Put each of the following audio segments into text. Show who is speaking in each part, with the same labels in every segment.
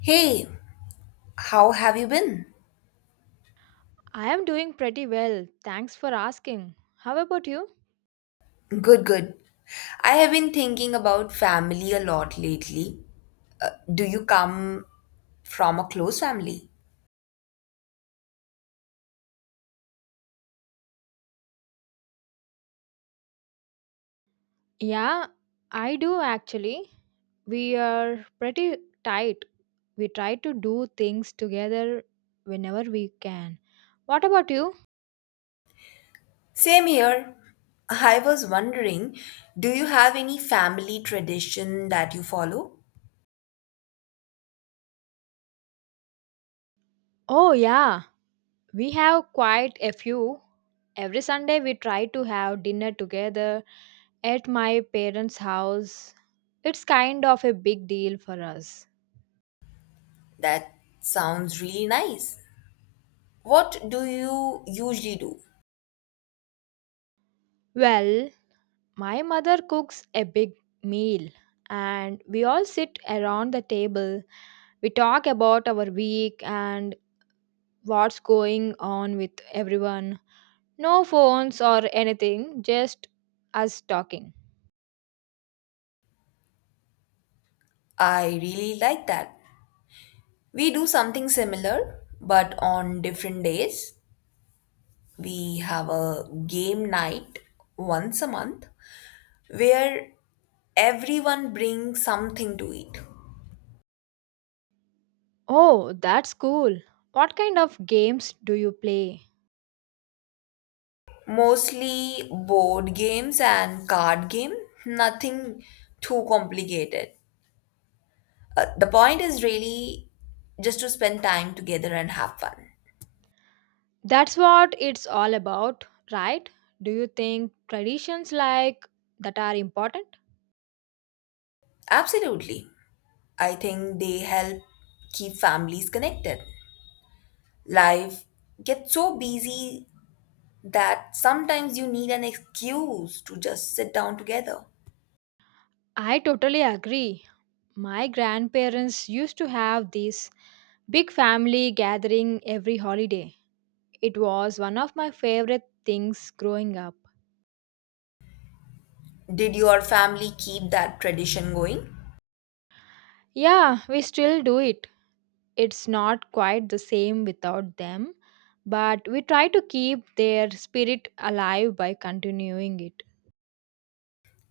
Speaker 1: Hey, how have you been?
Speaker 2: I am doing pretty well. Thanks for asking. How about you?
Speaker 1: Good, good. I have been thinking about family a lot lately. Do you come from a close family?
Speaker 2: Yeah, I do actually. We are pretty tight. We try to do things together whenever we can. What about you?
Speaker 1: Same here. I was wondering, do you have any family tradition that you follow?
Speaker 2: Oh, yeah. We have quite a few. Every Sunday, we try to have dinner together at my parents' house. It's kind of a big deal for us.
Speaker 1: That sounds really nice. What do you usually do?
Speaker 2: Well, my mother cooks a big meal and we all sit around the table. We talk about our week and what's going on with everyone. No phones or anything, just us talking.
Speaker 1: I really like that. We do something similar, but on different days. We have a game night once a month where everyone brings something to eat.
Speaker 2: Oh, that's cool. What kind of games do you play?
Speaker 1: Mostly board games and card game, nothing too complicated. The point is really just to spend time together and have fun.
Speaker 2: That's what it's all about, right? Do you think traditions like that are important?
Speaker 1: Absolutely. I think they help keep families connected. Life gets so busy that sometimes you need an excuse to just sit down together.
Speaker 2: I totally agree. My grandparents used to have these big family gathering every holiday. It was one of my favorite things growing up.
Speaker 1: Did your family keep that tradition going?
Speaker 2: Yeah, we still do it. It's not quite the same without them, but we try to keep their spirit alive by continuing it.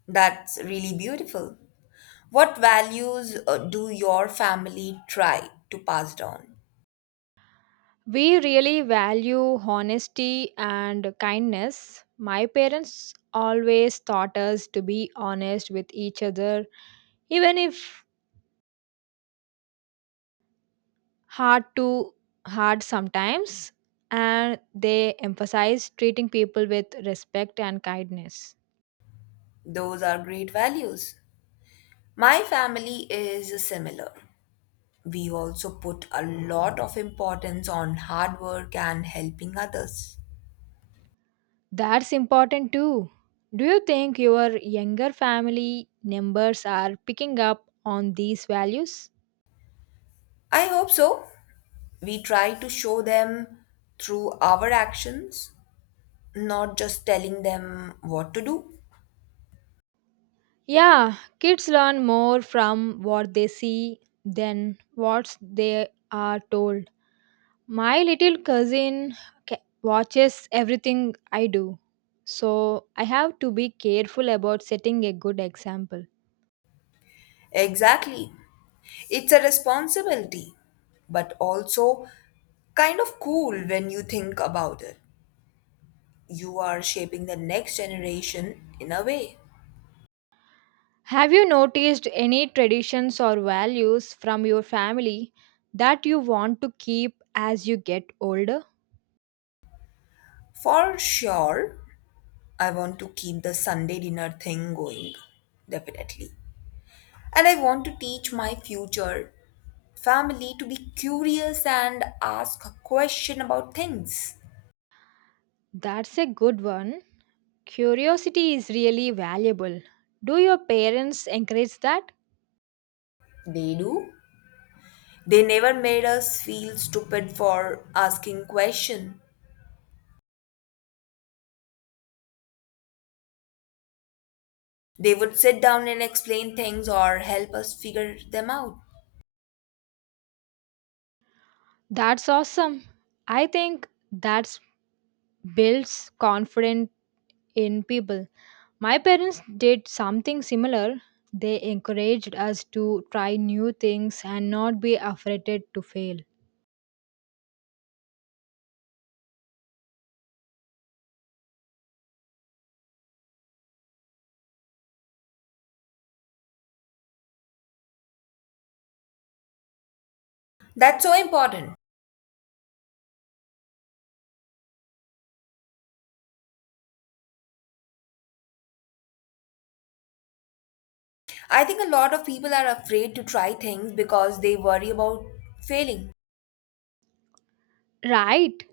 Speaker 1: That's really beautiful. What values do your family try to pass down?
Speaker 2: We really value honesty and kindness. My parents always taught us to be honest with each other, even if hard to hard sometimes, and they emphasize treating people with respect and kindness.
Speaker 1: Those are great values. My family is similar. We also put a lot of importance on hard work and helping others.
Speaker 2: That's important too. Do you think your younger family members are picking up on these values?
Speaker 1: I hope so. We try to show them through our actions, not just telling them what to do.
Speaker 2: Yeah, kids learn more from what they see than what they are told. My little cousin watches everything I do, so I have to be careful about setting a good example.
Speaker 1: Exactly. It's a responsibility, but also kind of cool when you think about it. You are shaping the next generation in a way.
Speaker 2: Have you noticed any traditions or values from your family that you want to keep as you get older?
Speaker 1: For sure, I want to keep the Sunday dinner thing going, definitely. And I want to teach my future family to be curious and ask a question about things.
Speaker 2: That's a good one. Curiosity is really valuable. Do your parents encourage that?
Speaker 1: They do. They never made us feel stupid for asking question. They would sit down and explain things or help us figure them out.
Speaker 2: That's awesome. I think that builds confidence in people. My parents did something similar. They encouraged us to try new things and not be afraid to fail.
Speaker 1: That's so important. I think a lot of people are afraid to try things because they worry about failing.
Speaker 2: Right,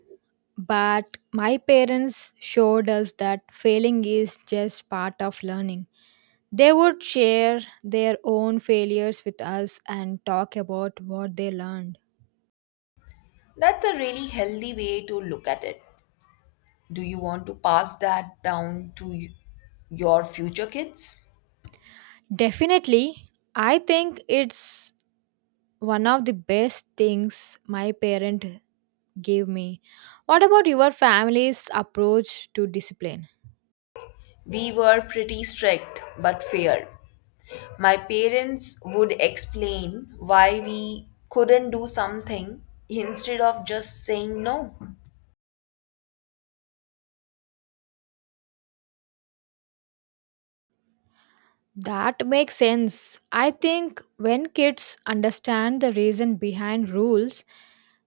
Speaker 2: but my parents showed us that failing is just part of learning. They would share their own failures with us and talk about what they learned.
Speaker 1: That's a really healthy way to look at it. Do you want to pass that down to your future kids?
Speaker 2: Definitely, I think it's one of the best things my parent give me. What about your family's approach to discipline?
Speaker 1: We were pretty strict but fair. My parents would explain why we couldn't do something instead of just saying no.
Speaker 2: That makes sense. I think when kids understand the reason behind rules,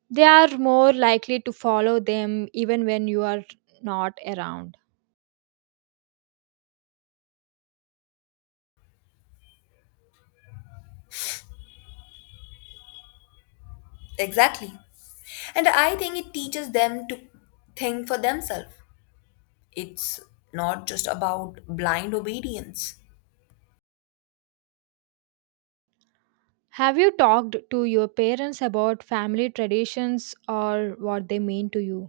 Speaker 2: they are more likely to follow them even when you are not around.
Speaker 1: Exactly. And I think it teaches them to think for themselves. It's not just about blind obedience.
Speaker 2: Have you talked to your parents about family traditions or what they mean to you?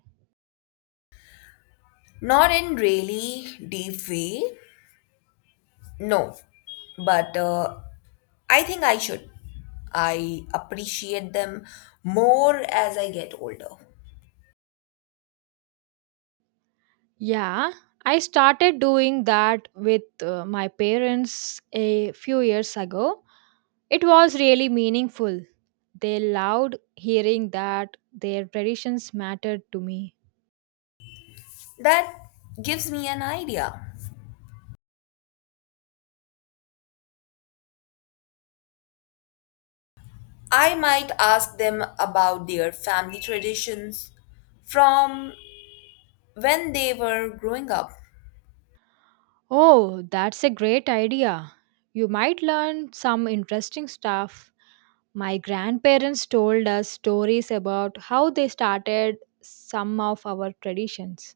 Speaker 1: Not in really deep way. No. But I think I should. I appreciate them more as I get older.
Speaker 2: Yeah, I started doing that with my parents a few years ago. It was really meaningful. They loved hearing that their traditions mattered to me.
Speaker 1: That gives me an idea. I might ask them about their family traditions from when they were growing up.
Speaker 2: Oh, that's a great idea. You might learn some interesting stuff. My grandparents told us stories about how they started some of our traditions.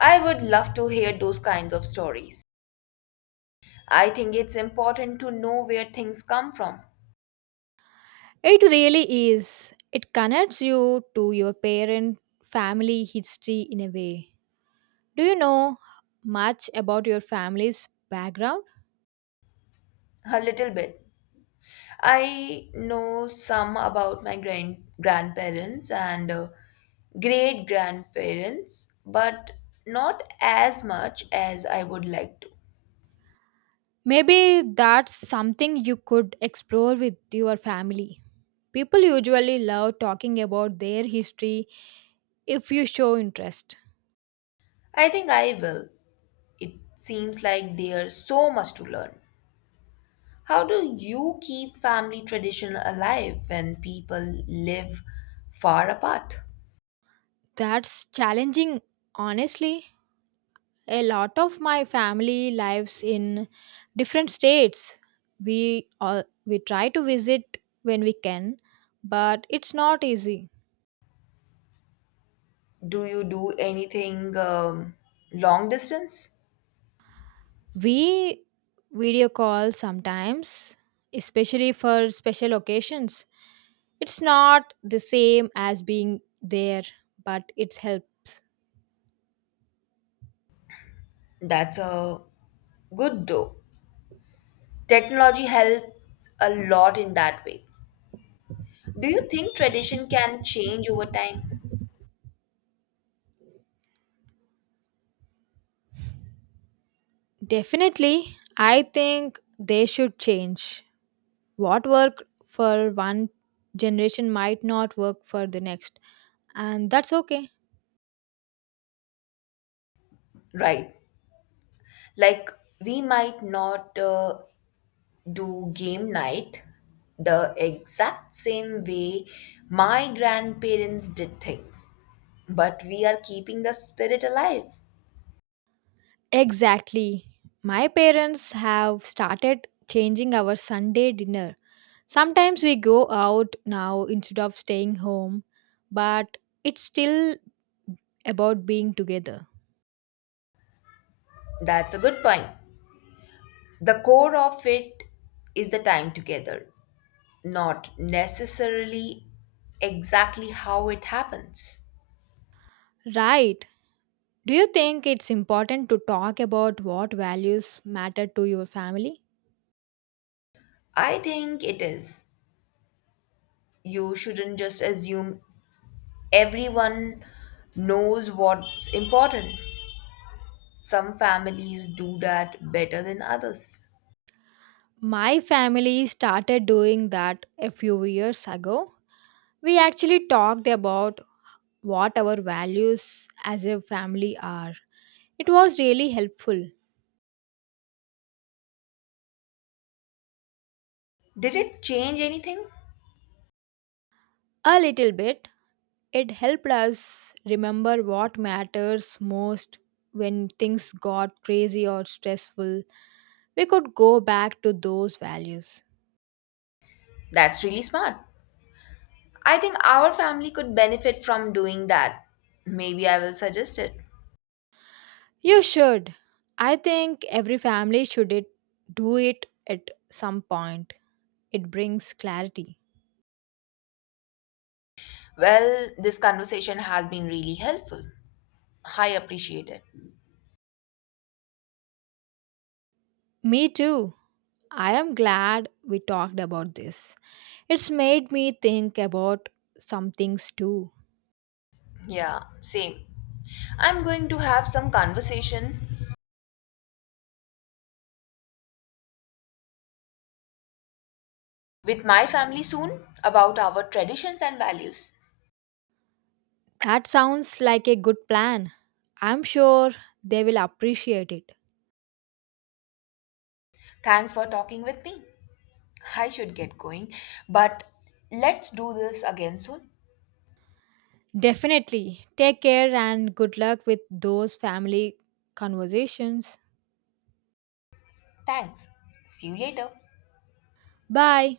Speaker 1: I would love to hear those kinds of stories. I think it's important to know where things come from,
Speaker 2: It really is. It connects you to your parent family history in a way. Do you know much about your family's background?
Speaker 1: a little bit. I know some about my grandparents and great grandparents, but not as much as I would like to.
Speaker 2: Maybe that's something you could explore with your family. People usually love talking about their history if you show interest.
Speaker 1: I think I will. It seems like there's so much to learn. How do you keep family tradition alive when people live far apart?
Speaker 2: That's challenging, honestly. A lot of my family lives in different states. We try to visit when we can, but it's not easy.
Speaker 1: Do you do anything long distance?
Speaker 2: We video call sometimes, especially for special occasions. It's not the same as being there, but it helps.
Speaker 1: That's a good though. Technology helps a lot in that way. Do you think tradition can change over time?
Speaker 2: Definitely, I think they should change. What worked for one generation might not work for the next, and that's okay.
Speaker 1: Right. Like we might not do game night the exact same way my grandparents did things, but we are keeping the spirit alive.
Speaker 2: Exactly. My parents have started changing our Sunday dinner. Sometimes we go out now instead of staying home, but it's still about being together.
Speaker 1: That's a good point. The core of it is the time together, not necessarily exactly how it happens.
Speaker 2: Right. Do you think it's important to talk about what values matter to your family?
Speaker 1: I think it is. You shouldn't just assume everyone knows what's important. Some families do that better than others.
Speaker 2: My family started doing that a few years ago. We actually talked about what our values as a family are. It was really helpful.
Speaker 1: Did it change anything?
Speaker 2: A little bit. It helped us remember what matters most when things got crazy or stressful. We could go back to those values.
Speaker 1: That's really smart. I think our family could benefit from doing that. Maybe I will suggest it.
Speaker 2: You should. I think every family should it, do it at some point. It brings clarity.
Speaker 1: Well, this conversation has been really helpful. I appreciate it.
Speaker 2: Me too. I am glad we talked about this. It's made me think about some things too.
Speaker 1: Yeah, same. I'm going to have some conversation with my family soon about our traditions and values.
Speaker 2: That sounds like a good plan. I'm sure they will appreciate it.
Speaker 1: Thanks for talking with me. I should get going, but let's do this again soon.
Speaker 2: Definitely. Take care and good luck with those family conversations.
Speaker 1: Thanks. See you later.
Speaker 2: Bye.